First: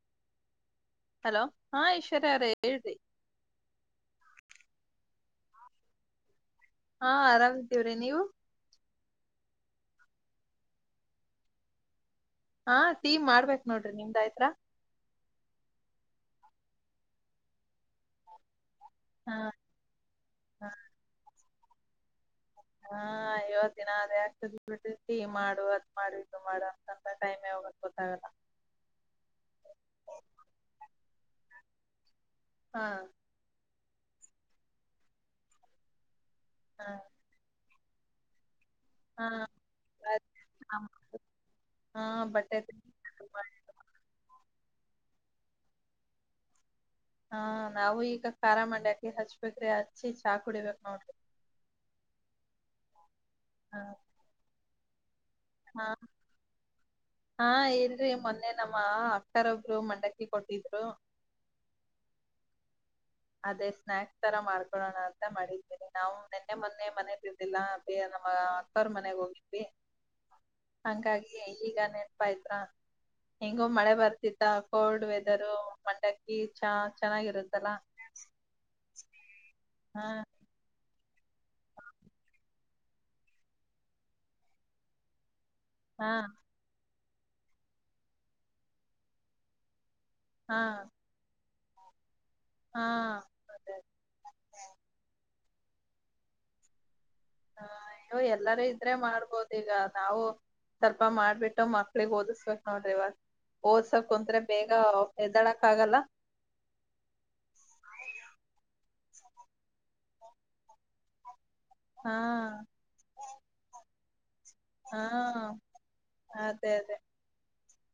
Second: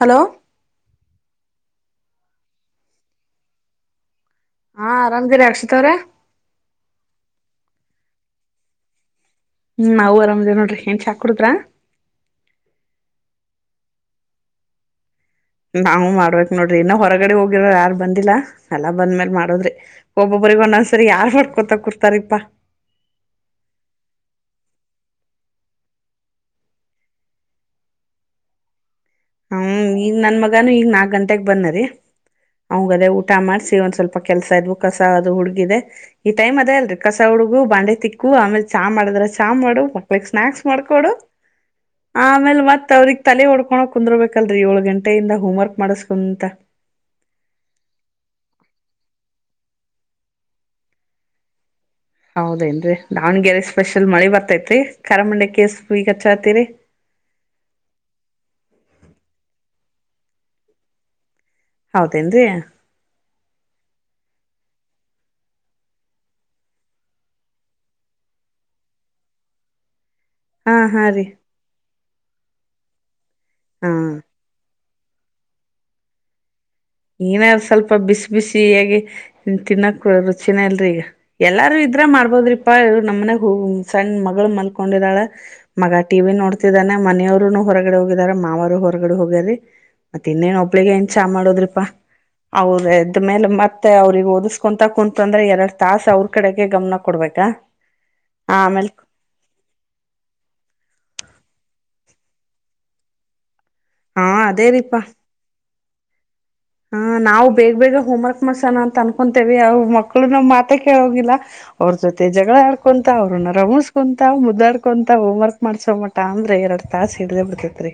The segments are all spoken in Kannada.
ಹಲೋ ಹಲೋ ಹಾ ಐಶ್ವರ್ಯರ ಎಳತಿ ಹಾ ಆರಾಮ್ದಿರಿ ಅಕ್ಷಿತ್ ಅವ್ರ ಹಾ ಆರಾಮ್್ದೀವ್ರಿ ನೀವು ಹ್ಮ್ ನವು ಆರಾಮ್ದೇ ನೋಡ್ರಿ ಏನ್ ಚಾಕ್ ಕುಡುದ್ರ ಹಾ ಟೀ ಮಾಡ್ಬೇಕೇಕ್ ನೋಡ್ರಿ ನಿಮ್ದ ಆಯತ್ರ ನಾವವು ಮಾಡ್ಬೇಕಕ್ ನೋಡ್ರಿ ಇನ್ನು ಹೊರಗಡೆ ಹೋಗಿರ ಯಾರು ಬಂದಿಲ್ಲಾ ಎಲ್ಲಾ ಬಂದ್ಮೇಲ್ ಹಾ ಮಾಡದ್ರಿ ಒಬ್ಬೊಬ್ರರಿಗೆಗ್ ಹಾ ಒಂದೊಂದ್ಸರಿ ಯಾರ್ ಮಾಡಕೊತ ಕುಡ್ತಾರಪ್ಪಾ ಹಾ ಇವತ್ ದಿನ ಅ ಯಕ್ತ ಬಿಟ್ಟತಿ ಮಾಡು ಅದ್ ಮಾಡು ಇದು ಮಾಡು ಅಂತಂತ ಟೈಮ್ ಹೋಗ ಗೊತ್ತಾಗಲ್ಲ ಹ್ಮ ಈಗ ನನ್ ಮಗನುೂ ಈಗ ನಾಕ್ ಗಂಟೆಗ್ ಬಂದರಿೀ ಹಾ ಅವಂಗದೇ ಊಟ ಮಾಡ್ಸಿ ಒಂದ್ ಸ್ವಲ್ಪ ಕೆಲ್ಸ ಇದ್ವು ಕಸ ಅದು ಹುಡುಗಿದೆದೆ ಈ ಟೈ್ ಅದೇ ಹಾ ಅಲ್ರಿ ಕಸ ಹುಡುಗು ಬಾಂಡೆ ತಿಕ್ಕು ಆಮೇಲ್ ಚಹ ಮಾಡಿದ್ರ ಹಾ ಚಹ ಮಾಡು ಅದ್ ಮಕ್ಳಿಗೆ ಸ್ನಾಕ್ಸ್ ನಮ್- ಮಾಡ್ಕೊಡು ಹಾ ಬಟ್ಟೆ ಆಮೇಲೆ ಮತ್ ಅವ್ರಗ್ ತೆಗಿಬೇಕು ತಲೆ ಮಾಡಿ. ಹೊಡ್ಕೊಳ ಬೇಕಲ್ರೀ ಏಳ ಗಂಟೆಯಿಂದ ಹೋಮ್ ವರ್ಕ್ ಮಾಡಸ್ಕೊಂತ ಹಾ ನಾವು ಈಗ ಖಾರ ಮಂಡಿ ಅಕಿ ಹಚ್ಬೇಕ್ರಿ ಹಚ್ಚಿ ಚಾ ಕುಡಿಬೇಕಕ್ ನೋಡ್ರಿ ಹೌದೇನ್ರಿ ದಾವನ್ಗೆರೆ ಹಾ ಸ್ಪೆಷಲ್ ಮಳಿ ಬರ್ತೈತಿರಿ ಹಾ ಹಾ ಹೇಳ್ರಿ ಮೊನ್ನೆ ನಮ್ಮ ಅ ಕ್ಕರ್ ಒಬ್ರು ಮಂಡಕ್ಕಿ ಕೊಟ್ಟಿದ್ರು ಹೌದೇನ್ೀ ಅದೇ ಸ್ನಾಯಕ್ಸ್ ತರ ಮಾಡ್ಕೊೊಳ್ಳೋಣ ಅಂತ ಮಾಡಿದ್ದೀನಿ ನಾವು ನಿೆನ್ನೆ ಮೊನ್ನೆ ಮನೆ ಬಿದ್ದಿಲ್ಲಾ ಅದೇ ನಮ್ಮ ಅಕ್ಕಾರ್ ಮನೆಗ್ ಹೋಗಿದ್ವಿ ಹಾ ಹಾ ರೀ ಹಂಗಾಗಿ ಈಗ ನೆನಪಾಯತ್ರ್ರ ಹೆಂಗೋ ಹಾ ಮಳೆ ಬರ್ತಿತ್ತ ಕೋಲ್ಡ್ ವೆದರು ಮಂಡಕ್ಕಿ ಚ ಚೆನ್ನಾಗಿರುತ್ತಲ್ಲಾ ಪಾ ಬಿಸಿ ಬಿಸಿ ಹಗೆ ತಿನ್ನಕ್ ಹಾ ರುಚಿನ ಇಲ್ರಿೀ ಈಗ ಎಲ್ಲಾರೂ ಇದ್ರ ಮಾಡ್ಬೋದ್ರಿಪಾ ಇವ ನಮ್ಮನೆ ಹ ಸಣ್ಣ ಮಗಳು ಮಲ್ಕೊಂಡಿದಾಳ ಮಗ ಹಾ ಟಿವ ವಿ ನೋಡ್ತಿದ್ದಾನ ಮನೆಯವರುನು ಹೊರಗಡೆ ಹೋಗಿದಾರ ಮಾವರು ಹೊರಗಡೆ ಹೋಗ್ಯಾರಿರಿ ಮತ್ತೆ ಇನ್ನೇನ್ ಹಾ ಒಬ್ಳಿಗೆ ಏನ್ ಚಾ ಮಾಡೋದ್ರಿಪಾ ಹಾ ಅವ್ರದ್ಮೇಲೆ ಅದೇ ಮತ್ತೆ ಅವ್ರಿಗೆ ಓದಿಸ್ಕೊಂತ ಕುಂತ್ು ಅಂದ್ರೆ ಎರಡ್ ತಾಸ ಅವ್ರ ಕಡೆಗೆ ಗಮನ ಕೊಡ್ಬೇಕಾ ಹ ಅಯ್ಯೋ ಎಲ್ಲರೂ ಆಮೇಲ್ ಇದ್ರೆ ಮಾಡ್ಬೋದು ಈಗ ನಾವು ಸ್ವಲ್ಪ ಮಾಡ ಬಿಿಟ್ಟು ಮಕ್ಳಗ್ ಓದಸ್ಬೇಕಕ್ ನೋಡ್ರಿ ಇವಾಗ ಓದಸಕ್ ಹಾ ಕುಂತ್್ರ ಅದೇ ಬೇಗ ರೀಪಾ ಹೆದ್ದಾಡಕ್ ಆಗಲ್ಲ ಹಾ ನಾವು ಬೇಗ ಬೇಗ ಹೋಮ್ ವರ್ಕ್ ಮಾಡ್ಸೋಣ ಅಂತ ಅನ್ಕೊತೇವಿ ಅವ ಮಕ್ಳು ನ್ ಮಾತ ಕೇಳೋಗಿಲ್ಲ ಅವ್ರ ಹಾ ಜೊತೆ ಜಗಳ ಆಡ್ಕೊಂತ ಅವ್ರನ್ನ ರಮಸ್ ಹಾ ಮುದ್ದಾಡ್ಕೊಂತ ಹೋಮ್ ವರ್ಕ್ ಮಾಡ್ಸೋ ಮಟ ಅಂದ್ರೆ ಅದೇ ಎರಡ್ ಅದೇ ತಾಸ ಹಿಡ್ದೆ ಬಿಡ್ತೇತ್ರಿ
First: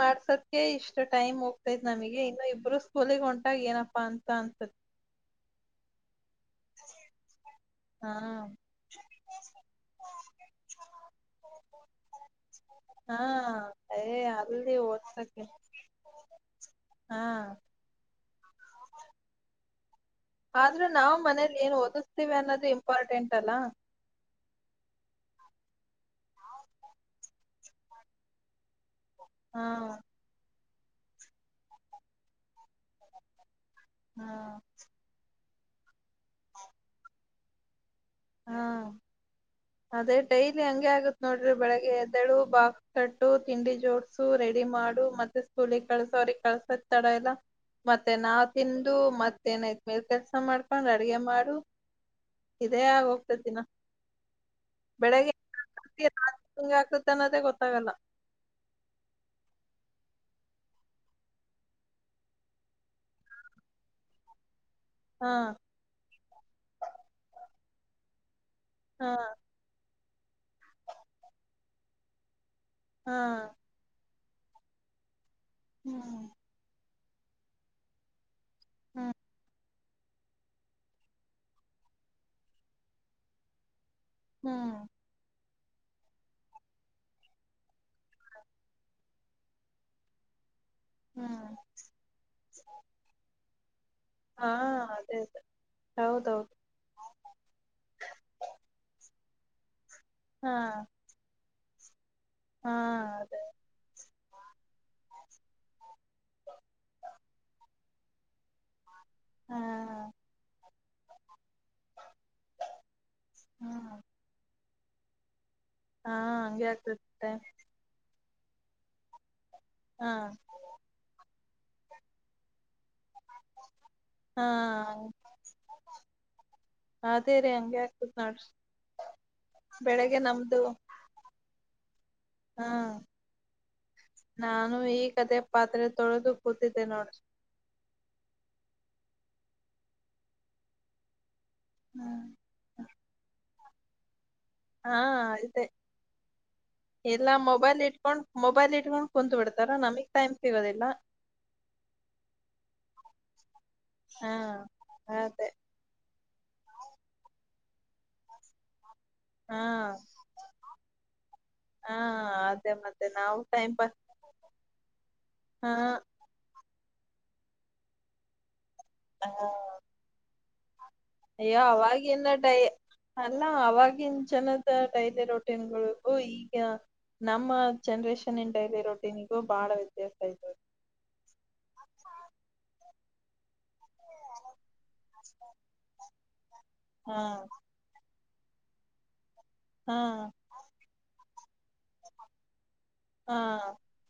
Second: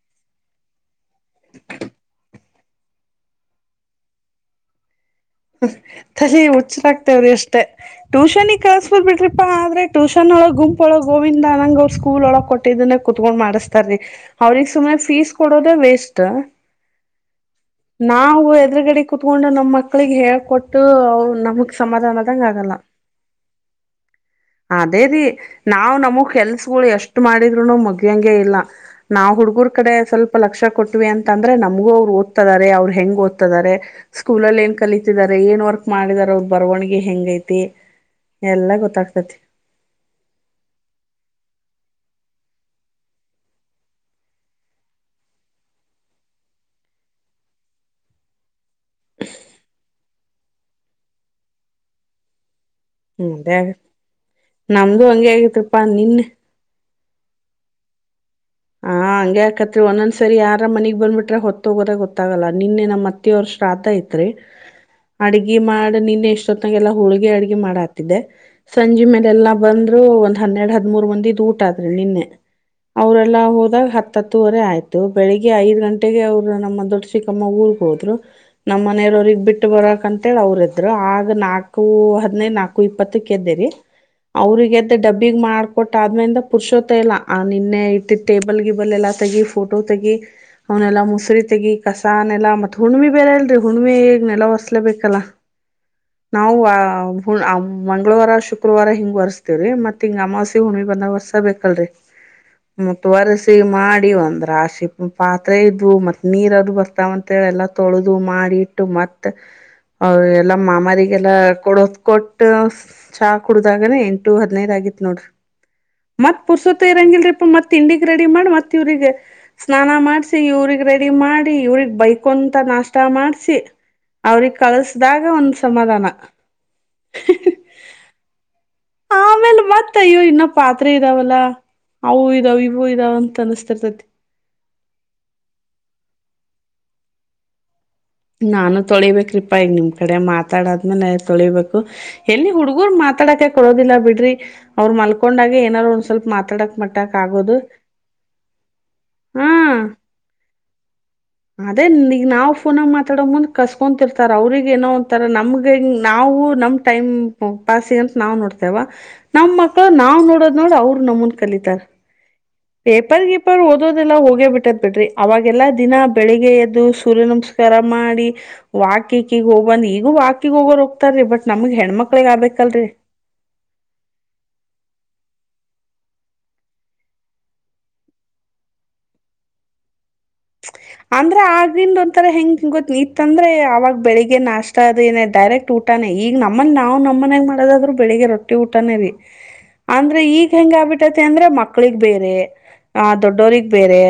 ಮಾಡ್ಸದ ಇಷ್ಟು ಟೈಮ್ ಹೋಗ್ತೈತ್ ನಮಗೆ ಇನ್ನು ಇಬ್ಬರು ಸ್ಕೂಲಗ್ ಹೊಂಟಾಗ ಏನಪ್ಪಾ ಅಂತ ಅನ್ಸತ್ ಹ ತ ಹುಚ್ಚರಾಗ್ತೇವ್ರಿ ಅಷ್ಟೇ ಹಾ ಟ್ಯೂಷನ್ಗ್ ಕಳಸಬರ್ ಬಿಟ್ರಿಪಾ ಆದ್ರೆ ಟ್ಯೂಷನ್ ಒಳ ಗುಂಪೊಳಗ್ ಗೋವಿಂದಾನಂಗ್ ಸ್ಕೂಲ್ ಒಳಗೆ ಕೊಟ್ಟು ಇದನ್ನ ಹಾ ಕುೂತ್ಕೊಂಡ್ ಮಾಡಸ್ತಾರೀ ಏ ಅವ್ರಿಗೆ ಅಲ್ಲಿ ಸುಮನೆ ಫೀಸ್ ಓದ್ಸಕ್ಕೆ ಕೊಡೋದೇ ವೇಸ್ಟ್ ಹಾ ನಾವು ಎದುರುಗಡೆ ಕುೂತ್ಕೊಂಡು ನಮ್ಮಕ್ಕ ಆದ್ರೆ ನಾವು ಮನೇಲಿ ಏನು ಓದಿಸ್ತೀವಿ ಸಮಾಧಾನದಂಗ ಅನ್ನೋದು ಇಂಪಾರ್ಟೆಂಟ್ ಅಲ್ಲ ಅದೇದೀ ನಾವ್ ನಮಗ್ ಕೆಲ್ಸಗಳು ಎಷ್ಟು ಮಾಡಿದ್ರುನು ಮಗ್್ಯಂಗಗೆ ಇಲ್ಲ ನಾವು ಹಾ ಹುಡುಗರ ಕಡೆ ಸ್ವಲ್ಪ ಲಕ್ಷ ಕೊಟ್ಟವಿ ಅಂತಂದ್ರೆ ನಮಗೂ ಅವರು ಓದ್ತಾರೆ ಅವ್ರು ಹೆಂಗೆ ಓದ್ತಾರೆ ಹಾ ಏನ್ ವರ್ಕ್ ಮಾಡಿದಾರ ಅವ ಬರವಣಗ ಹೆಂಗ ೈತಿ ಎಲ್ಲಾ ಹಾ ಗೊತ್ತಾಗ್ತತಿ ಅದೇ ಡೈಲಿ ಹಂಗೆ ಆಗತ್ ನೋಡ್ರಿ ಬೆಳಗ್ಗೆ ಎದ್ದಳು ಬಾಕ್ಸ್ ಕಟ್ಟು ತಿಂಡಿ ಜೋಡ್ಸು ರೆಡಿ ಮಾಡಿ ಮತ್ತೆ ಸ್ಕೂಲಿಗೆ ಕಳ್ಸ ಅವ್ರಿಗೆಗ್ ಕಳ್ಸ ತಡ ಎಲ್ಲ ಮತ್ತೆ ನಾವ್ ತಿಂದು ಮತ್ತೇಏನೈತ್ ಮೇಲ್ ಕೆಲ್ಸ ಮಾಡ್ಕೊಂಡ್ ಅಡ್ಗೆ ಮಾಡು ಇದೇ ಆಗ ಹ್ಮ್ ಹೋಗ್ತ ಅದೇ ದಿನ ನಮ್ದು ಹಂಗಗೆ ಆಗತ್ಪ್ಪಾ ನಿನ್ನೆ ಆತೆ ಅನ್ನೋದೇ ಗೊತ್ತಾಗಲ್ಲ ಹಾ ಹಂಗೆ್ಯಾಾಕತ್ರಿ ಒಂದೊಂದಸರಿ ಯಾರ ಮನಿಗ್ ಬಂದಬಿಟ್ರೆ ಹೊತ್ತ ಹೋಗೋದಾಗ ಗೊತ್ತಾಗಲ್ಲ ನಿನ್ನೆ ನ್ ಅತ್ತೆವ್ರ ಶ್ರಾ್ ಆಯ್ತೆ ಹಾ ಅಡ್ಗೆಿ ಮಾಡ ನಿನ್ ಎಷ್ಟೊತ್ತಂಗೆಲ್ಲ ಹೋಳ್ಗ ಅಡ್ಗೆ ಮಾಡ ಹಾತಿದ್ದೆ ಸಂಜೆ ಹಾ ಮೇಲೆ ಎಲ್ಲಾ ಬಂದ್ರು ಒಂದ್ ಹನ್ನೆರಡ್ ಹದ್ಮೂರ್ ಮಂದಿಿದ್ ಊಟ ಆದ್ರಿ ನಿನ್ನೆ ಅವ್ರ ಹಾ ಎಲ್ಲ ಹೋದಾಗ ಹತ್ತತ್ತುವರೆ ಆಯ್ತು ಬೆಳಗ್ ಐ್ ಗಂಟೆಗೆ ಹ್ಮ್ ಅವ್ರು ನಮ್ಮ ದೊಡ್ಡ ಮ್ಮ ಊರಿಗೆಗ್ ಹೋದ್ ನಮ್ಮ ಹ್ಮ್ ಮನೆಯರೋಗ್ ಬಿಟ್ಟ ಬರಕ್ಂತೇಳಿ ಅವ್ರ ಇದ್ರು ಆಗ ನಾಲ್ಕು ಹದ್ಿನೈದು ನಾಲ್ಕು ಇಪ್ಪತ್ತಕ್ ಎದ್ದಿರಿ ಅವ್ರಿಗೆ ಹ್ಮ್ ಎದ್ದ ಡಬ್ಬಿಗ್ ಮಾಡ್ಕೊಟ್ಟ ಆದ್ಮಿಂದ ಪುರುಷೋತ್ತ ಇಲ್ಲ ಆ ನಿನ್ನೆ ಇ ಟೇಬಲ್ ಗಿಬಲ್ ಎಲ್ಲ ತೆಗಿ ಫೋಟೋ ತೆಗಿ ಅವನೆಲ್ಲಾ ಮುಸುರಿ ಹ್ಮ್ ತೆಗಿ ಕಸಾನೆಲ್ಲಾ ಮತ್ತ ಹುಣಿಮಿ ಬೇರೆ ಇಲ್ರಿ ಹುಣ್ಣಿ ಈಗ್ ನೆಲ್ಲ ಹಾ ಅದೇ ಒಸಸ್ಲೇಬೇಕಲ್ಲ ಅದೇ ಹೌದೌದು ನಾವು ಮಂಗಳವಾರ ಶುಕ್ರವಾರ ಹಿಂಗ್ ಬರ್ಸ್ತೇವಿ ವ್ರೀ ಮತ್ತತ್ ಹಿಂಗ ಹಾ ಅಮಾವಾಸೆ ಹುಣಿ ಬಂದಾಗ ವರ್ಷ ಬೇಕಲ್ರರಿ ಹಾ ಮತ್ತ ಅದೇ ಒರೆಸಿ ಮಾಡಿ ಒಂದ್ರ ಆಶಿ ಪಾತ್ರೆ ಇದು ಮತ್ ನೀರದು ಬರ್ತಾವಂತ ಎಲ್ಲ ತೊಳೆದು ಮಾಡಿಟ್ಟು ಮತ್ತೆ ಹಾ ಎಲ್ಲ ಮಾಮಿಗೆಲ್ಲ ಕೊಡೋದ್ಕ ಕೊಟ್ಟ ಚಾ ಹಾ ಕುಡ್ದಾಗನ ಎಂಟು ಹದ್ನೈದ ಆಗಿತ್ ನೋಡ್ರಿ ಹಾ ಮತ್ ಹಂಗೆ ಪುರ್ಸೊತ್ತ ಆಗ್ತತೆ ಇರಂಗಿಲ್ರಿಪ್ಪ ಮತ್ ಇಂಡಿಗ್ ರೆಡಿ ಮಾಡಿ ಮತ್ ಇವ್ರಿಗೆ ಸ್ನಾನ ಹಾ ಮಾಡ್ಸಿ ಇವ್ರಿಗ್ ರೆಡಿ ಮಾಡಿ ಇವ್ರಗ್ ಬೈಕೊಂತ ನಾಷ್ಟ ಮಾಡ್ಸಿ ಅವ್ರಿಗೆ ಹಾ ಕಳಸ್ದಾಗ ಒಂದ್ ಸಮಾಧಾನ ಅದೇ ರೀ ಹಂಗೆ ಆಗ್ತತ್ ನೋಡ್ರಿ ಆಮೇಲೆ ಮತ್ತ ಬೆಳಿಗ್ಗೆ ಅಯ್ಯೋ ಇನ್ನ ನಮ್ದು ಪಾತ್ರೆ ಇದಾವಲ್ಲ ಅವು ಇದಾವ ಹಾ ಇವು ಇದಾವ ಅಂತ ಅನಸ್ತಿರ್ತೈತಿ ನಾನು ಈ ಕಥೆಯ ಪಾತ್ರೆ ತೊಳ ಕೊತಿಿದ್ದ ನಡ ನಾನು ತೊಳಿಬೇಕ್ರೀಪ್ಪಾ ಈಗ ನಿಮ್ಮ್ ಕಡೆ ಮಾತಾಡಾದ್ಮೇಲೆ ತೊಳಿಬೇಕು ಹ್ಮ್ ಎಲ್ಲಿ ಹುಡ್ಗೂರ್ ಮಾತಾಡಕ ಕೊಡೋದಿಲ್ಲ ಬಿಡ್ರಿ ಅವರು ಹಾ ಮಲ್ಕೊಂಡಾಗೆ ಅದೇ ಏನಾರರು ಒಂದ್ ಸ್ವಲ್ಪ ಮಾತಾಡಕ್ ಮಟ್ಟಕ್ ಎಲ್ಲಾ ಆಗೋದು ಹ ದರ ನಮಿಗ್ ಟೈಮ್ ಸಿಗೋದಿಲ್ಲ. ಅದೇಗ ನಾವ್ ಫೋನತ್ತ. ಮಾತಾಡ ಮುಂದ್ ಕಸ್ಕೊತಿಿರ್ತಾರ ಹಾ ಅವ್ರಿಗೆ ಏನೋ ಅಂತಾರ ಅದೇ ನಮ್ಗೆ ನಾವು ನಮ್ ಟೈಮ್. ಹ ಪಾಸಿ ಅಂತ ನಾವು ನೋಡ್ತೇವ ನಮ್ ಹಾ ಮಕ್ಳು ನಾವ್ ನೋಡೋದ್ ನೋಡ್ ಅವರು ನಮ್ಮನ್ ಕಲಿತಾರ. ಹಾ ಅದೇ ಮತ್ತೆ ಪೇಪರ್ ನಾವು ಗೀಪರ್ ಟೈಮ್ ಪಾಸ್ ಓದೋದೆಲ್ಲಾ ಹೋಗೇ ಬಿಟ್ಟದ ಬಿಡ್ರಿ ಅವಾಗೆಲ್ಲಾ ಹಾ ದಿನ ಬೆಳಿಗ್ಗೆ ಎದ್ದು. ದು ಸೂರ್ಯ ನಮಸ್ಕಾರ ಮಾಡಿ ವಾಕಕ ಹಾ ಹೋಗ್ಬಂದ್ ಈಗ ವಾಕಿಗೆ ಹೋಗೋಗ. ಅಯ್ಯೋ ಅವವಾಗಿನ ಡೈ ಅಲ್ಲ ಅವವಾಗಿನ್ ಚೆನ್ನದ ಡೈದೆ ರೋಟೀನ್ಗಳು. ಈಗ ನಮ್ಮ ಜನ್ರೇಷನ್ ಎನ್ಟ ಇದೆ ರೊಟಿನಿಗೂ ಬಾಳ ವ್ಯತ್ಯಾಸ ಆಯ್ದೆ. ಅಂದ್ರೆ ಆಗಿಂದ ಒಂಂತರ ಹೆಂಗ ಗೊ ಇತ್ತಂದ್ರೆ ಅವಾಗ. ಬೆಳಿಗ್ಗೆ ನಾಷ್ಟ ಅದೇನೇ ಡೈರೆಕ್ಟ್ ಊಟಾನೇ ಈಗ ನಮ್ಮಲ್ಲಿ ನಾವು ಹಾ ನಮ್ಮನೆಾಗ ಮಾಡದಾದ್ರೂ ಬೆಳಗ್ಗೆ ರೊಟ್ಟ. ಊಟನೇರಿ ಹಾ ಅಂದ್ರೆ ಈಗ್ ಹೆಂಗ ಆಗ್ಬಿಟ್ಟೈತಿ ಅಂದ್ರೆ ಮಕ್ಳಿಗ್ ಬೇರೆ. ಆ ಹಾ ದೊಡ್ಡವ್ರಗ್ ಬೇರೆ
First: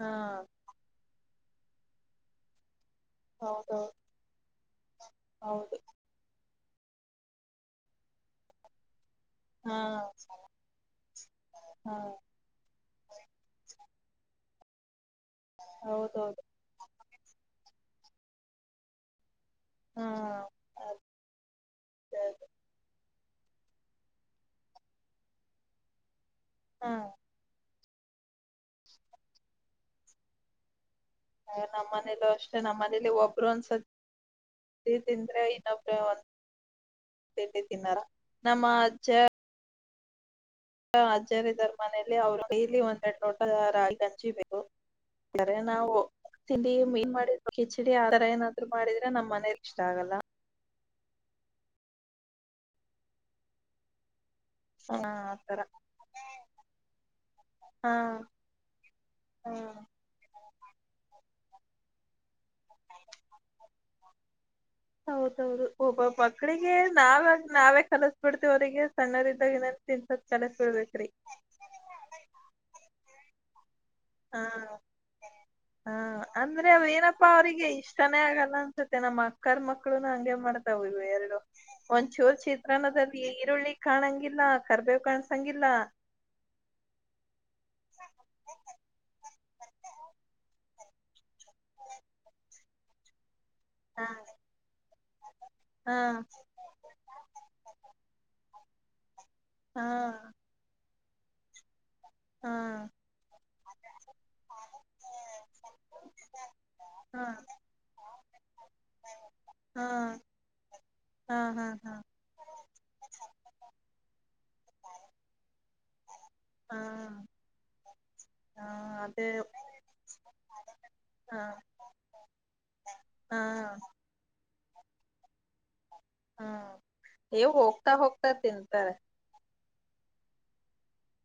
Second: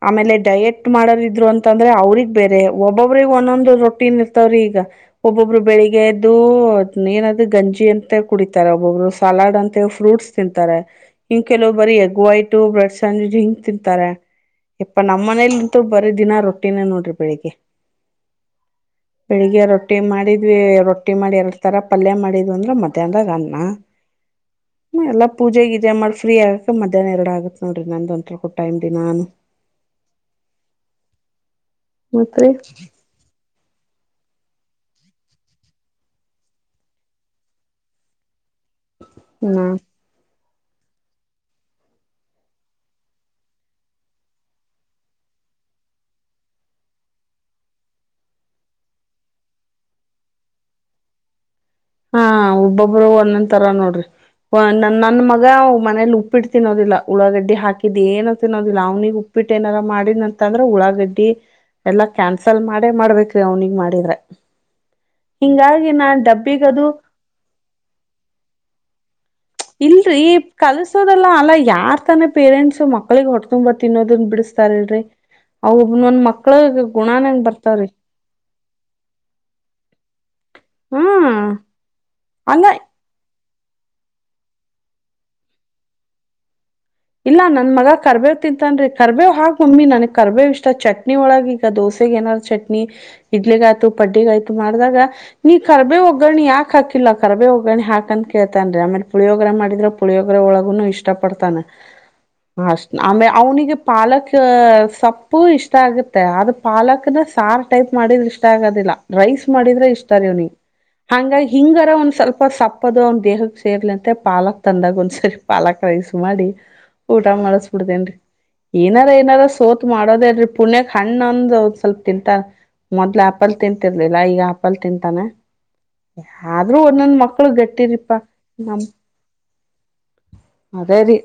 ಹಾ ಆಮೇಲೆ ಡಯೆಟ್ ಮಾಡೋರ್ ಇದ್ರು ಅಂತಂದ್ರೆ ಅವ್ರಗ್ ಬೇರೆ. ಒಬ್ಬೊಬ್ರಿಗೆ ಒಂದೊಂದು ಹೌದೌದು ರೊಟ್ಟಿನ್ ಇರ್ತವ್ರಿ ಈಗ ಒಬ್ಬೊಬ್ರು ಹೌದು ಬೆಳಿಗ್ಗೆಯದ್ದ ಹೌದ ೇನದು ಗಂಜಿ ಅಂತ ಕುಡಿತಾರ ಒಬ್ಬೊಬ್ರು. ಸಾಲಾಡ್ ಹಾ ಅಂತ ಫ್ರೂಟ್ಸ್ ತಿಂತಾರೆ ಹಿಂಗ ಕೆಲವ ಬರೀ ಹಾ ಎಗ್ ವೈಟ್ ಬ್ರೆಡ್ ಸ್ಯಾಂಡ್ವಿಜ ಹಿಂಕ್ ತಿಂತಾರೆ. ಇಪ್ಪಾ ನಮ್ಮ್ ಮನೇಲಿ ನಿಂತರು ಬರೀ ದಿನ ಹೌದೌದು ರೊಟ್ಟಿನ ನೋಡ್ರಿ ಬೆಳಿಗ್ಗೆ. ಬೆಳಿಗ್ಗೆ ರೊಟ್ಟಿ ಹಾ ಮಾಡಿದ್ವಿ ರೊಟ್ಟಿ ಮಾಡಿ ಎರಡ್ ತರ ಪಲ್ಯ ಅದೇ ಅದೇ ಮಾಡಿದ್ವಿ ಅಂದ್ರ ಮಧ್ಯಾಹನದಾಗ ಅನ್ನ. ಹ್ಮ ಎಲ್ಲಾ ಪೂಜೆಗದೆ ಮಾಡ್. ಫ್ರೀ ಆಗಕ ಹಾ ಮಧ್ಯಾಹ್ನ ಎರಡು ಆಗುತ್ತತ್ ನೋಡ್ರಿ ನಂದು ಒಂಥರ ಕೊಟ್ಟ ಇಮ್ದಿ ನಾನು. ನಮ್ಮ ಮನೇಲ ಅಷ್ಟೇ ನಮ್ಮನೇಲಿ ಒಬ್ಬ. ಪರನ್ ಸಂದ್ರ ಇನ ಒಬ್ಬರೇ. ಿ ತಿನ್ನಾರ ನಮ್ಮ ಅಜ್ಜ. ಹ್ಮ ಅಜ್ಜರಿದ್ದಾರೆ ನಮ್ಮನೇಲಿ ಅವ್ರು ಡೈಲಿ ಒಂದೆರಡು ಲೋಟ ರಾಗಿ ಹಂಚಿಬೇಕು. ಕರೆ ನಾವು. ತಿಂಡಿ ಮೀ ಕಚಡಿ ಆ ತರ ಏನಾದ್ರು ಮಾಡಿದ್ರೆ ನಮ್ಮ್ ಮನರ್ ಇಷ್ಟ ಆಗಲ್ಲ. ಹಾ ಒಬ್ಬೊಬರು ಒನ್ನೊನ್ ತರ ನೋಡ್ರಿ. ನ್ ಹಾ ನನ್ನ ಮಗ ಆತರ ಮನೇಲಿ ಉಪ್ಪಿಟ್ಟು ತಿನ್ನೋದಿಲ್ಲ ಉಳ್ಳಾಗಡ್ಡಿ ಹಾ ಹಾಕಿದ್ದ್ ಏನ ತಿನ್ನೋದಿಲ್ಲ ಅವ್ನಿಿಗೆ ಉಪ್ಪಿಟ್ಟ. ಹಾ ಏನಾರ ಮಾಡಿ ನಂತ. ಅಂತಂದ್ರೆ ಉಳಾಗಡ್ಡಿ ಎಲ್ಲಾ ಕ್ಯಾನ್ಸಲ್ ಮಾಡೇ ಮಾಡ್ಬೇಕ್ರೀ ಅವನಿಿಗೆ ಮಾಡಿದ್ರೆ. ಹೌದೌದು ಹಿಂಗಾಗಿ ಒಬ್ಬ ನಾ ಮಕ್ಳಿಗೆ ಡಬ್ಬಿಗದು ನಾವಾಗ ನಾವೇ ಕಲಸ ಬಿಿಡ್ತಿೀವ ಅವರಿಗೆ ಸಣ್ಣ. ಇಲ್ರೀ ಕಲ್ಸೋದಲ್ಲ ಅಲ್ಲ ಯಾರ್ ತಾನ ಪೇರೆಂಟ್ಸ ಮಕ್ಳಿಗೆ ಹೊಡ್ತುಂಬ್ ಬರ್. ತಿನ್ನೋದನ್ ಬಿಡಿಸಸ್ತಾರಲ್ರರಿ. ಅವ ಹ ನನ್ ಮಕ್ಳ ಅಂದ್ರೆ ಏನಪ್ಪಾ ಗುಣಾನಂಗ ಅವ್ರಿಗೆ ಬರ್ತಾವ್ರಿ ಇಷ್ಟಾನೇ ಆಗಲ್ಲ ಅನ್ಸತ್ತೆ ನಮ್ಮ್ ಅಕ್ಕರ್ ಮಕ್ಳುನು ಹಗೆ ಮಾಡ್ತ. ಹಾ ಯಲ್ಲ ಒಚೋರ್ ಅಲ್ಲ ಚಿತ್ರಾನ್ನ [unintelligible] ಈರುಳ್ಳಿ ಕಾಣಂಗಿಲ್ಲ ಕರ್ಬೇವ್ ಕಾಣಸಂಗಿಲ್ಲ. ಇಲ್ಲಾ ನನ್ ಮಗ ಕರ್ಬೇವ್ ತಿಂತನ್ರಿ ಕರ್ಬೇವ್ ಹಾಗ ಮಮ್ಮಿ ನನ್ಗ್ ಕರ್ಬೇವ ಇಷ್ಟ ಚಟ್ನಿ ಒಳಗ ಈಗ ದೋಸೆ. ಸ ಏಾದ್ ಚಟ್ನಿ ಇಡ್ಲಿಗಾಯ್ತು ಹಾ ಪಡ್ಡಿಗ ಆಯ್ತು ಮಾಡ್ದಾಗ. ನೀ ಹಾ ಕರ್ಬೆ ಒಗ್ಗರಣಿ ಯಾಕ ಹಾಕಿಲ್ಲ ಕರ್ಬೆ ಒಗ್ಗಿ ಹಾಕಂದ ಕೇಳ್ತನ್ ರರಿ ಆಮೇಲೆ. ಪುಳಿಯೋಗ್ರ ಹಾ ಮಾಡಿದರೆ ಪುಳಿಯೋಗ್ರ ಒಳಗು ಇಷ್ಟಪಡ್ತಾನೆ. ಹಾ ಅಷ್ಟ ಆಮೇ ಅವನಿಗೆ ಪಾಲಕ್ ಸೊಪ್ಪು ಇಷ್ಟ ಆಗುತ್ತೆ ಅದು ಪಾಲಕ್. ್ರ ಹಾ ಸಾರ್ ಟೈಪ್ ಮಾಡಿದ್ರೆ ಇಷ್ಟ ಆಗೋದಿಲ್ಲ ರೈಸ್ ಮಾಡಿದ್ರೆ ಹಾ ಇಷ್ಟ ರವ್ನಿ. ಹಂಗ ಹಾ ಹಾ ಹಿಂಗರ ಹಾ ಒಂದ್ ಸ್ವಲ್ಪ ಸಪ್ಪದು ಅವನ್ ದೇಹಕ್ಕೆ ಸೇರ್ಲಿಂತೆ ಪಾಲಕ್ ತಂದಾಗ ಒಂದ್ಸರಿ ಪಾಲಕ್ ಕೈಸು ಮಾಡಿ ಹಾ ಊಟ ಮಾಡಳಸ್ಬಿಡ್ತೇನ್ರಿ ಹಾ ಏನಾರ ಅದೇ ಏನಾರ ಸೋತ್ ಮಾಡೋದೇಲ್ರಿ ಪುಣ್ಯಕ್ ಹಣ್ಣ ಹಾ ಅಂದ್ ಒಂದ್ ಸ್ವಲ್ಪ ತಿಂತ. ಮೊದ್ಲು ಹಾ ಆಪಲ್ ತಿಂತಿರ್ಲಿಲ್ಲ ಈಗ ಆಪಲ್ ತಿಂತಾನೆ. ಹಾ ಆದ್ರೂ ಒಂದೊಂದ್ ಏ ಮಕ್ಳು ಹೋಗ್ತಾ ಗಟ್ಟಿರಿಪಾ ಹೋಗ್ತಾ ನಮ. ತಿಂತಾರೆ ಅದೇ ರೀ.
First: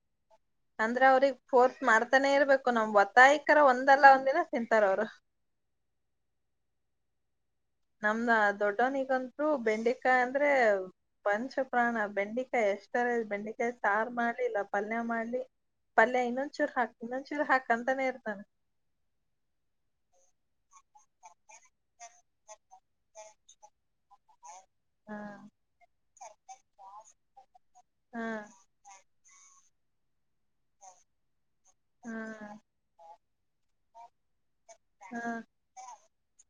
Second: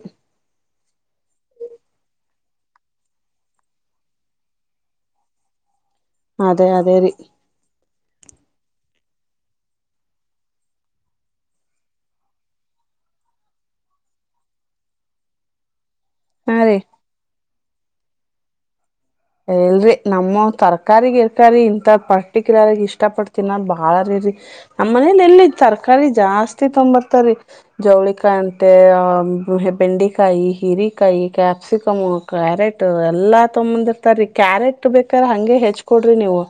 ಅಂದ್ರೆ ಅವ್ರಿಗೆಗ್ ಫೋರ್ತ್ ಮಾಡ್ತಾನೆ ಇರ್ಬೇಕು ನಮ್ ಒತ್ತಾಯಕರ ಒಂದಲ್ಲ ಒಂದಿನ ತಿಂತಾರ ಅವರು. ಅದೇ ಅದೇ ರೀ. ನಮ್ದ ದೊಡ್ಡವನಿಗಂತರು ಬೆಂಡೆಕಾಯಿ ಅಂದ್ರೆ. ವಂಶಪ್ರಾಣ ಬೆಂಡಿಕಾಯ ಎಷ್ಟರೇ ಬೆಂಡಿಕಾಯ ಸಾರ್ು ಮಾಡ್ಲಿಲ್ಲ ಪಲ್ಯ ಮಾಡ್ಲಿ. ಪಲ್ಯ ಹಾ ಇನ್ನೊಂಚೂರು ರೀ ಹಾಕ್ ಇನ್ನೊಂಚೂರು ಹಾಕ್ ಅಂತಾನೇ ಇರ್ತಾನೆ ಎಲ್ರಿ ನಮ್ಮ ತರ್ಕಾರಿರ್ಕಾರಿ ಇಂತ ಪರ್ಟಿಕ್ಯುಲರ್ ಆಗಿ ಇಷ್ಟ ಪಡ್ತೀನ ಬಾಳ ರೀ ಅ ನಮ್ಮ ಮನೇಲಿ ಎಲ್ಲಿ ಹಾ ತರಕಾರಿ ಜಾಸ್ತಿ ತೊಂಬರ್ತಾರಿ ಹಾ ಜವಳಿಿಕಾಯ ಅಂತೆ ಆ ಬೆಂಡೆಕಾಯಿ ಹಿರಿಕಾಯಿ ಕ್ಯಾಪ್ಸಿಕಮ್ ಹಾ ಕ್ಯಾರೆಟ್ ಎಲ್ಲಾ ತಂಬ ರಿ ಕ್ಯಾರೆಟ್ ಬೇಕಾರ ಹಾ ಹಂಗೆ ಹೆಚ್ಕ ಕೊಡ್ರಿ ನೀವು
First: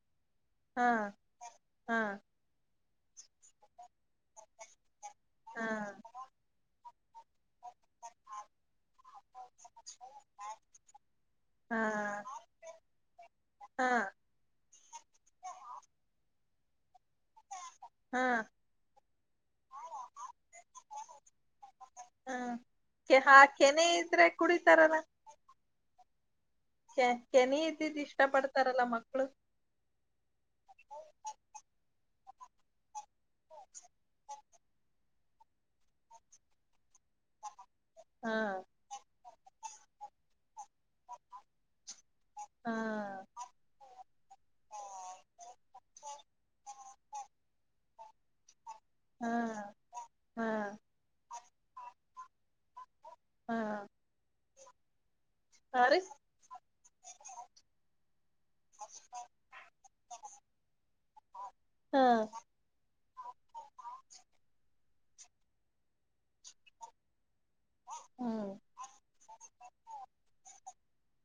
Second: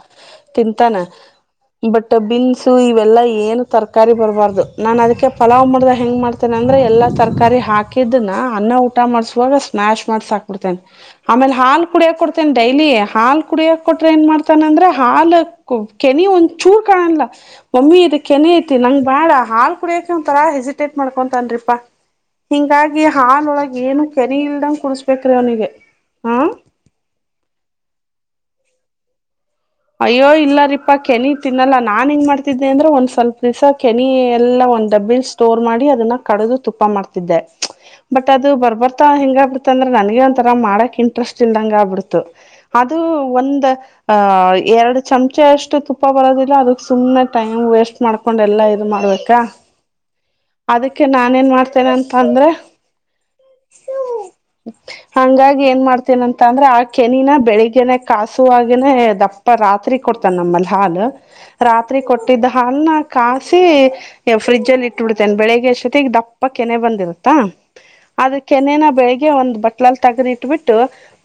ಹಾ ತಿಂತಾನ ಹಾ ಬಟ್ಟರ್ಬೀನ್ಸ್ ಇವೆಲ್ಲ ಏನು ತರಕಾರಿ ಬರಬಾರ್ದು ನಾನು ಅದಕ್ಕೆ ಹಾ ಪಲಾವ್ ಮಾಡ್ದಾಗ ಹೆಂಗಗೆ ಮಾಡ್ತೇನೆ ಅಂದ್ರೆ ಎಲ್ಲ ತರಕಾರಿ ಹಾಕಿದ್ನ ಅನ್ನ ಊಟ ಮಾಡ್ಸ ಸ್ನ್ಾಶ್ ಮಾಡ್ ಸಾಾಕ್ಬಿಡ್ತೇನೆ ಆಮೇಲೆ ಹಾ ಹಾಲ್ ಕುಡಿಯ ಕೊಡ್ ೈಲಿ ಹಾಲ್ ಕುಡಿಯಕ ಹಾ ಕೊಟ್ರೆ ಏನ್ ಮಾಡ್ತಾನ ಂದ್ರೆ ಹಾಲ ಕೆನೆ ಒಂದ ಚೂರ್ ಕಾಣಲ್ಲ ಮಮ್ಮಿ ಇ ಹಾ ಕೆನೆ ಐತಿ ನಂಗ ಬಾಳ ಹಾಳ್ ಕುಡಿಯಕ ಒ ತರಾ ಹೆಸಿಟೇಟ್ ಮಾಡ್ಕೊಂತನ್್ರಿಪಾ ಹಾ ಹಿಂಗಾಗಿ ಹಾ ಹಾಾಲೊಳಗ್ ಕೆನೆ ಏನು ಇದ್ರೆ ಕೆರಿ ಇಲ್ದಂಗ ಕುಡ್ಸ್ಬೇಕ್ರೀ ಅವ್ನಿಗೆ ಹಾ ಚನಿ ಇದ್ದಿದ್ದು ಇಷ್ಟ ಪಡ್ತಾರಲ್ಲ ಮಕ್ಕಳು ಅಯ್ಯೋ ಇಲ್ಲ ರೀಪಾ ಕೆನಿ ತಿನ್ನಲ್ಲಾ ನಾನ್ ಹೆಂಗ ಮಾಡ್ತಿದ್ದೆ ಅಂದ್ರೆ ಒಂದ್ ಸ್ವಲ್ಪ ರಿಸ ಕೆನಿ ಎಲ್ಲಾ ಒಂದ್ ಡಬ್ಬಿನ್ ಸ್ಟೋರ್ ಮಾಡಿ ಅದನ್ನ ಕಡದು ತುಪ್ಪ ಮಾಡ್ತಿದ್ದೆ ಬಟ್ ಹಾ ಅದು ಬರ್ಬರ್ತಾ ಹಿಂಗ ಆಗ್ಬ ಬಿಡ್ತ ಅಂದ್ರೆ ನನ್ಗೆ ಒಂಂತರಾ ಮಾಡಕ್ ಇಂಟ್ರೆಸ್ಟ್ ಇಲ್ದಂಗ ಆ ಬಿಿಡ್ತ ಹಾ ಅದು ಒಂದ ಅ ಎರಡು ಚಮಚೆ ಅಷ್ಟು ತುಪ್ಪ ಬರೋದಿಲ್ಲ ಅದಕ್ ಸುಮ್ಮನೆ ಟೈಮ್ ವೇಸ್ಟ್ ಮಾಡ್ಕೊಂಡ್ ಎಲ್ಲಾ ಹಾ ಮಾಡ್ಬೇಕಾ ಹಾ ಅದಕ್ಕೆ ನಾನ ಏನ್ ಮಾಡ್ತೇನೆ ಅಂತ ಅಂದ್ರೆ ಹಾ ಹಂಗಾಗಿ ಏನ್ ಹಾ ರೀ ಮಾಡ್ತೇನಂತ ಅಂದ್ರೆ ಆ ಕೆನಿನ ಬೆಳಿಗ್ನೆ ಕಾಸುವಾಗನನೆ ದಪ್ಪ ರಾತ್ರಿ ಕೊಡ್ತಾನ ನಮ್ಮಲ್ಲಿ ಹಾಲು ರಾತ್ರಿ ಹಾ ಕೊಟ್ಟಿದ್ದ ಹಾಲ್ ನ ಕಾಸಿ ಫ್ರಿಜ್ಜಲ್ಲಿ ಇಟ್ಟಬಿಡ್ತೇನೆ ಬೆಳಿಗ್ಗೆ ಅಷ್ಟೊತೆ ಈಗ ದಪ್ಪ ಕೆನೆ ಬಂದಿರುತ್ತಾ ಆದದ ಹ್ಮ್ ಕೆನಿನ ಬೆಳಿಗ್ಗೆ ಒಂದ್ ಬಟ್ಟೆ ಮಲ್ಲಿ ತೆಗದಿ ಇಟ್ಬಿಟ್ಟು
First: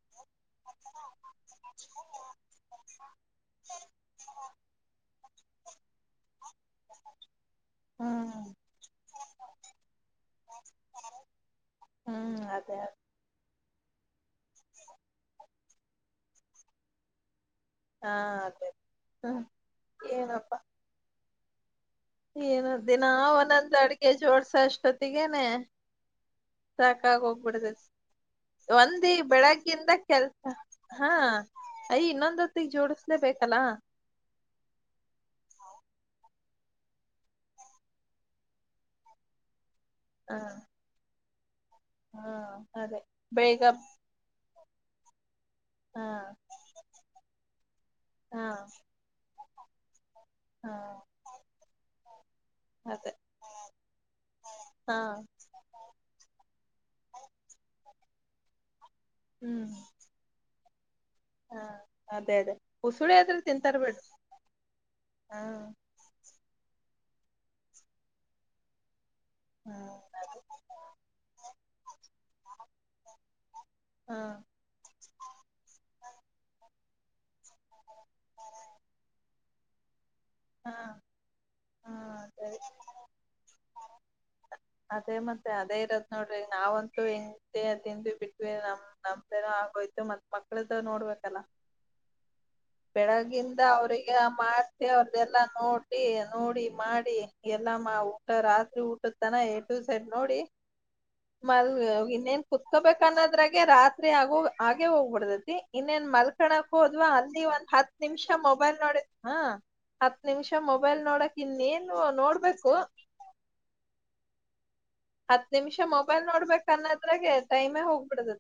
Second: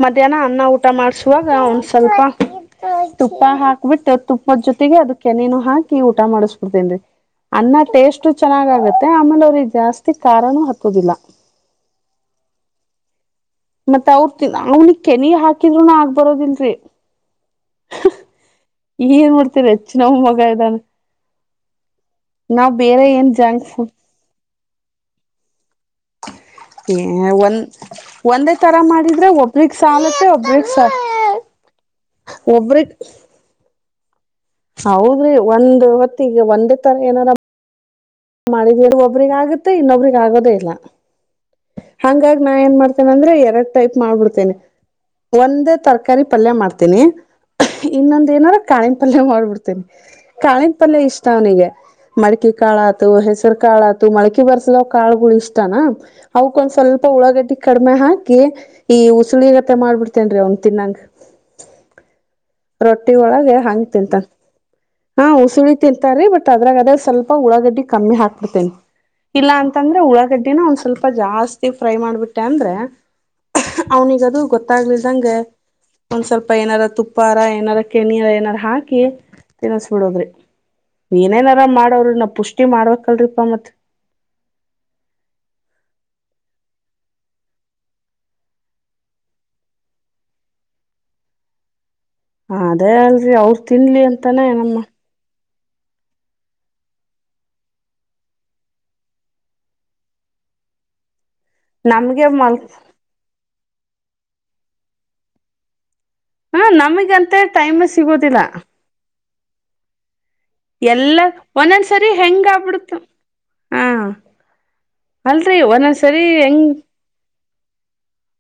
ಮಧ್ಯಾಹ್ನ ಅನ್ನ ಊಟ ಮಾಡ್ಸಾಗ ಒಂದ್ ಸ್ವಲ್ಪ ತುಪ್ಪ ಹಾಕ್ಬಿಟ್ಟು ತುಪ್ಪದ ಜೊತೆಗೆ ಅದು ಕೆನೆನು ಹಾಕಿ ಊಟ ಮಾಡಿಸ್ಬಿಡ್ತೇನ್ೀ ಅನ್ನ ಟೇಸ್ಟ್ ಹ್ಮ್ ಚೆನ್ನಾಗ ಆಗುತ್ತೆ ಆಮೇಲೆ ಅವ್ರಿಗೆ ಜಾಸ್ತಿ ಕಾರಣೂ ಹಾಕೋದಿಲ್ಲ ಹ್ಮ್ ಅದೇ ಅದೇ ಮತ್ತತ್ ಅವ್ರ ತಿ ಅವನಿ ಕೆ ನೀ ಹಾಕಿದ್ರುನು ಆಗ್ ಬರೋದಿಲ್ರಿ ಹಾ ಈ ಏನ್ ಹ್ಮ್ ಮಾಡಡ್ತರಿ ಹೆಚ್ಚ ನಮ್ಮ್ ಮಗ ಇದ್ದಾನ ಏನ ದಿನಾ ಜಂಕ್ ಒಂದೊಂದ್ ಫುಡ್ ಅಡ್ಗೆ ಜೋಡ್ಸ ಅಷ್ಟೊತ್ತಗನೆ [unintelligible] ಏ ಒಂದ ಒಂದೇ ತರ ಒಂದಿ ಮಾಡಿದ್ರೆ ಒಬ್ರಗ್ ಬೆಳಗ್ಗಿಂದ ಸಾಲತ್ತೆ ಕೆಲ್ಸ ಒಬ್ರಗ್ ಹಾ ಅಯ ಇನ್ನೊಂದ್ ಹೊತ್ತಿಗೆ ಒಬ್ರಗ್ ಜೋಡಿಸಲೇಬೇಕಲ್ಲಾ ಹೌದ್ರಿ ಒಂದು್ ಹೊತ್ತ ಈಗ ಒಂದೇ ತರ ಏನಾರ ಮಾಡಿದರ ಒಬ್ರಿಗೆ ಆಗುತ್ತೆ ಇನ್ನೊಬ್ರಗ್ ಹ ಆಗೋದೇ ಇಲ್ಲ ಹಾ ಹಂಗಾಗಿ ನಾ ಏನ್ ಅದೇ ಮಾಡ್ತೇನೆ ಅಂದ್ರೆ ಬೇಗ ಎರಡ್ ಟೈಪ್ ಮಾಡ್ಬಿಡ್ತೇನೆ ಒಂದೇ ಹಾ ತರಕಾರಿ ಪಲ್ಯ ಮಾಡ್ತೀನಿ ಇನ್ನೊಂದ್ ಹಾ ಏನಾರ ಕಾಳಿಿನ ಪಲ್ಯ ಮಾಡ್ಬಿಡ್ತಿ ಹಾ ಕಾಳನ್ ಪಲ್ಯ ಇಷ್ಟ ಅವನಿಗೆ ಮಡಕೆ ಕಾಳ ಅದೇ ಹೆಸರು ಕಾಳ ಅಥು ಮಳಕೆ ಬರ್ಸದ್ ಹಾ ಕಾಳುಗಳು ಇಷ್ಟಾನ ಅವಕ್ ಒಂದ್ ಸ್ವಲ್ಪ ಉಳಾಗಡ್ಡಿ ಕಡಿಮೆ ಹಾಕಿ ಈ ಹ್ಮ್ ಉಸುಿರಪೆ ಮಾಡ್ಬಿಡ್ತೇನ್ರೀ ಒಂದ್ ತಿನ್ನಂಗ ಹಾ ಅದೇ ಅದೇ ಉಸುಳ ರೊಟ್ಟಿ ಆದ್ರೆ ಒಳಗೆ ಹಂಗ್ ತಿಂತಾರಬೇಡ ತಿಂತಾನ ಹಾ ಉಸಿಳಿ ತಿಂತಾರೆ ಬಟ್ ಅದ್ರಾಗಾದದೇ ಸ್ವಲ್ಪ ಉಳ್ಳಳಾಗಡ್ಡಿ ಕಮ್ಮಿ ಹಾಕ್ಬಿಡ್ತೇನೆಿ ಇಲ್ಲ ಹ್ಮ್ ಅಂತಂದ್ರೆ ಅದೇ ಉಳ್ಳಾಗಡ್ಡಿನ ಒಂದ್ ಸ್ವಲ್ಪ ಜಾಸ್ತಿ ಫ್ರೈ ಮಾಡ್ಬಿಟ್ಟೆ ಅಂದ್ರೆ ಹಾ ಅವನಿಗದು ಗೊತ್ತಾಗ್ಲಿದಂಗೆ ಒಂದ್ ಸ್ವಲ್ಪ ಏನಾರ ತುಪ್ಪಾರ ಏನಾರ ಕೆಣೀರ ಏನಾರು ಹಾಕಿ ತಿನ್ನಸ್ಬಿಡದ್ರಿ ಹಾ ಏನೇನ ಆರಾಮ್ ಹಾ ಮಾಡೋವರು ನ ಸರಿ ಪುಷ ಮಾಡ್ಬೇಕಲ್ರಿಪ್ಪ ಮತ್ ಅದೇ ಮತ್ತೆ ಅದೇ ಇರತ್ ನೋಡ್ರಿ ನಾವಂತೂ ಹೆ ಅದಿಂದ ಬಿಟ್ವಿ ನಮ್ ನಮ್ದನ ಆಗೋಯ್ತು ಮತ್ ಮಕ್ಳದ ನೋಡ್ಬೇಕ ಲ್ಲ ಹ ಅದೇ ಅಲ್ರಿ ಅವರು ತಿನ್ಲಿ ಅಂತಾನೇ ನಮ್ಮ ಎಲ್ಲ ನೋ ನೋಡಿ ಮಾಡಿ ಎಲ್ಲ ಮಾ ಊಟ ರಾತ್ರಿ ಊಟದ ತನ ಎಡ್ ಟು ಸೈಡ್ ನೋಡಿ [unintelligible] ಮಲ್ ನಮ್ಗೆ ಇನ್ನೇನ್ ಮಲ್ ಕುೂತ್ಕೋಬೇಕ ಅನ್ನೋದ್ರಾಗೆ ರಾತ್ರಿ ಆಗ ಆಗೆ ಹೋಗ್ಬಿಡ್ದೈತಿ ಇ ನ್ ಹ ಮಲ್ಕೋಕ್ ಹೋದ್ವಾ ನಮಗಂತ ಅಲ್ಲಿ ಒಂದ್ ಟೈಮ್ ಹತ್ ನಿಮಿಷ ಸಿಗೋದಿಲ್ಲ ಮೊಬೈಲ್ ನೋಡಿದ ಹ ಎಲ್ಲ ಒಂದೊಂದ್ಸರಿ ಹೆಂಗ ನೋಡ್ಬೇಕು ಆಗ್ಬಿಡ್ತು ಹಾ ಹತ್ ನಿಮಿಷ ಮೊಬೈಲ್ ನೋಡ್ಬೇಕ ಅನ್ನದ್ರಾಗೆ ಟೈಮೇ ಹೋಗ್ಬಿಡದದ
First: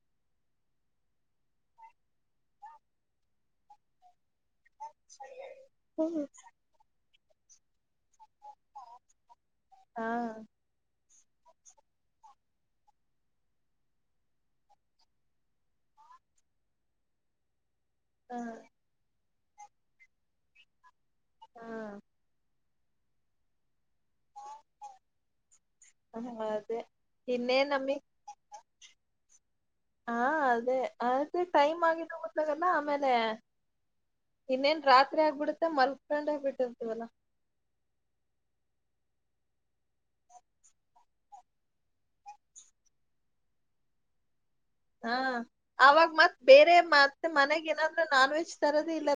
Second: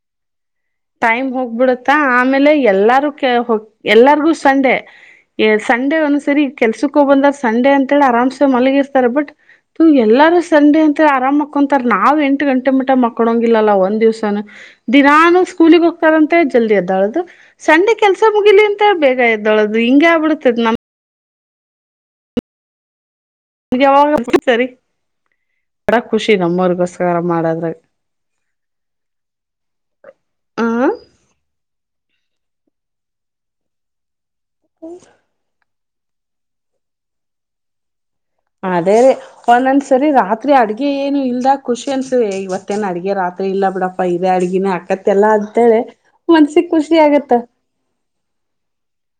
ಟೈಮ್ ಹೋಗ್ಬಿಡತ್ತಾ ಆಮೇಲೆ ಎಲ್ಲಾರು ಎಲ್ಲಾರ್ಗೂ ಸಂಡೆ ಸಂಡೆ ಒಂದ ಹ್ಮ್ ಸರಿ ಕೆಲ್ಸಕ್ಕೆ ಹೋಗ ಬಂದ ಸಂಡೆ ಅಂತೇಳಿ ಆರಾಮ್ಸ ಮಲಗಿರ್ತಾರೆ ಬಟ್ ಹಾ ಎಲ್ಲಾರೂ ಸಂಡೆ ಅಂತ ಆರಾಮ್ ಮಕ್ಕೊಂತಾರ ನಾವು ಎಂಟು ಗಂಟೆ ಮುಟ್ಟ ಮಕ್ಕಳಂಗಿಲ್ಲಲ್ಲಾ ಒಂದ ದಿವಸ ದಿನಾನು ಸ್ಕೂಲಿಗೆ ಹೋಗ್ತಾರಂತೆ ಜಲ್ದಿ ಅದ್ದಾಳು ಸಂಡೆ ಕೆಲ್ಸ ಹಾ ಮುಗಲಿ ಅಂತ ಬೇಗ ಆ ೊಳ ಹಿಂಗ ಆಬ ಬಿಡತತ್ ನಮ್ಮ್ ಹಾ ನಿಗೆಾಗ ಎ ಸರಿ ಬಡ ಖುಷಿ ಹಾ ಅದೇ ನಮ್ಮವರಿಗೋಸ್ಕರ ಇನ್ನೇನ್ ಮಾಡದ್ರ ನಮಿ ಹಾ ಅದೇ ಅದು ಟೈಮ್ ಆಗಿದ ಗೊತ್ತಾಗಲ್ಲ ಆಮೇಲೆ ಇನ್ನೇನ್ ರಾತ್ರಿ ಆಗ್ಬಿಡುತ್ತೆ ಮಲ್ ಕಂಡ ಹ ಬಿಿಟವಲ್ಲ ಅದೇ ರ ಒಂದೊಂದ್ಸರಿ ರಾತ್ರಿ ಅಡ್ಗೆ ಏನು ಇಲ್ದ ಖುಷಿ ಅನ್ಸ ಇವತ್ತೇನು ಅಡ್ಗೆ ರಾತ್ರಿ ಇಲ್ಲ ಬ ಪೈವ ಹಾ ಅವಾಗ ಮತ್ತ್ ಮನ್ಸಿಗ್ ಬೇರೆ ಖುಷಿ ಮತ್ತೆ ಆಗತ್ತ ಮನೆಗ್ ಏನಂದ್ರೂ ನಾನ್ ವೆಜ್ ತರದ ಇಲ್ಲ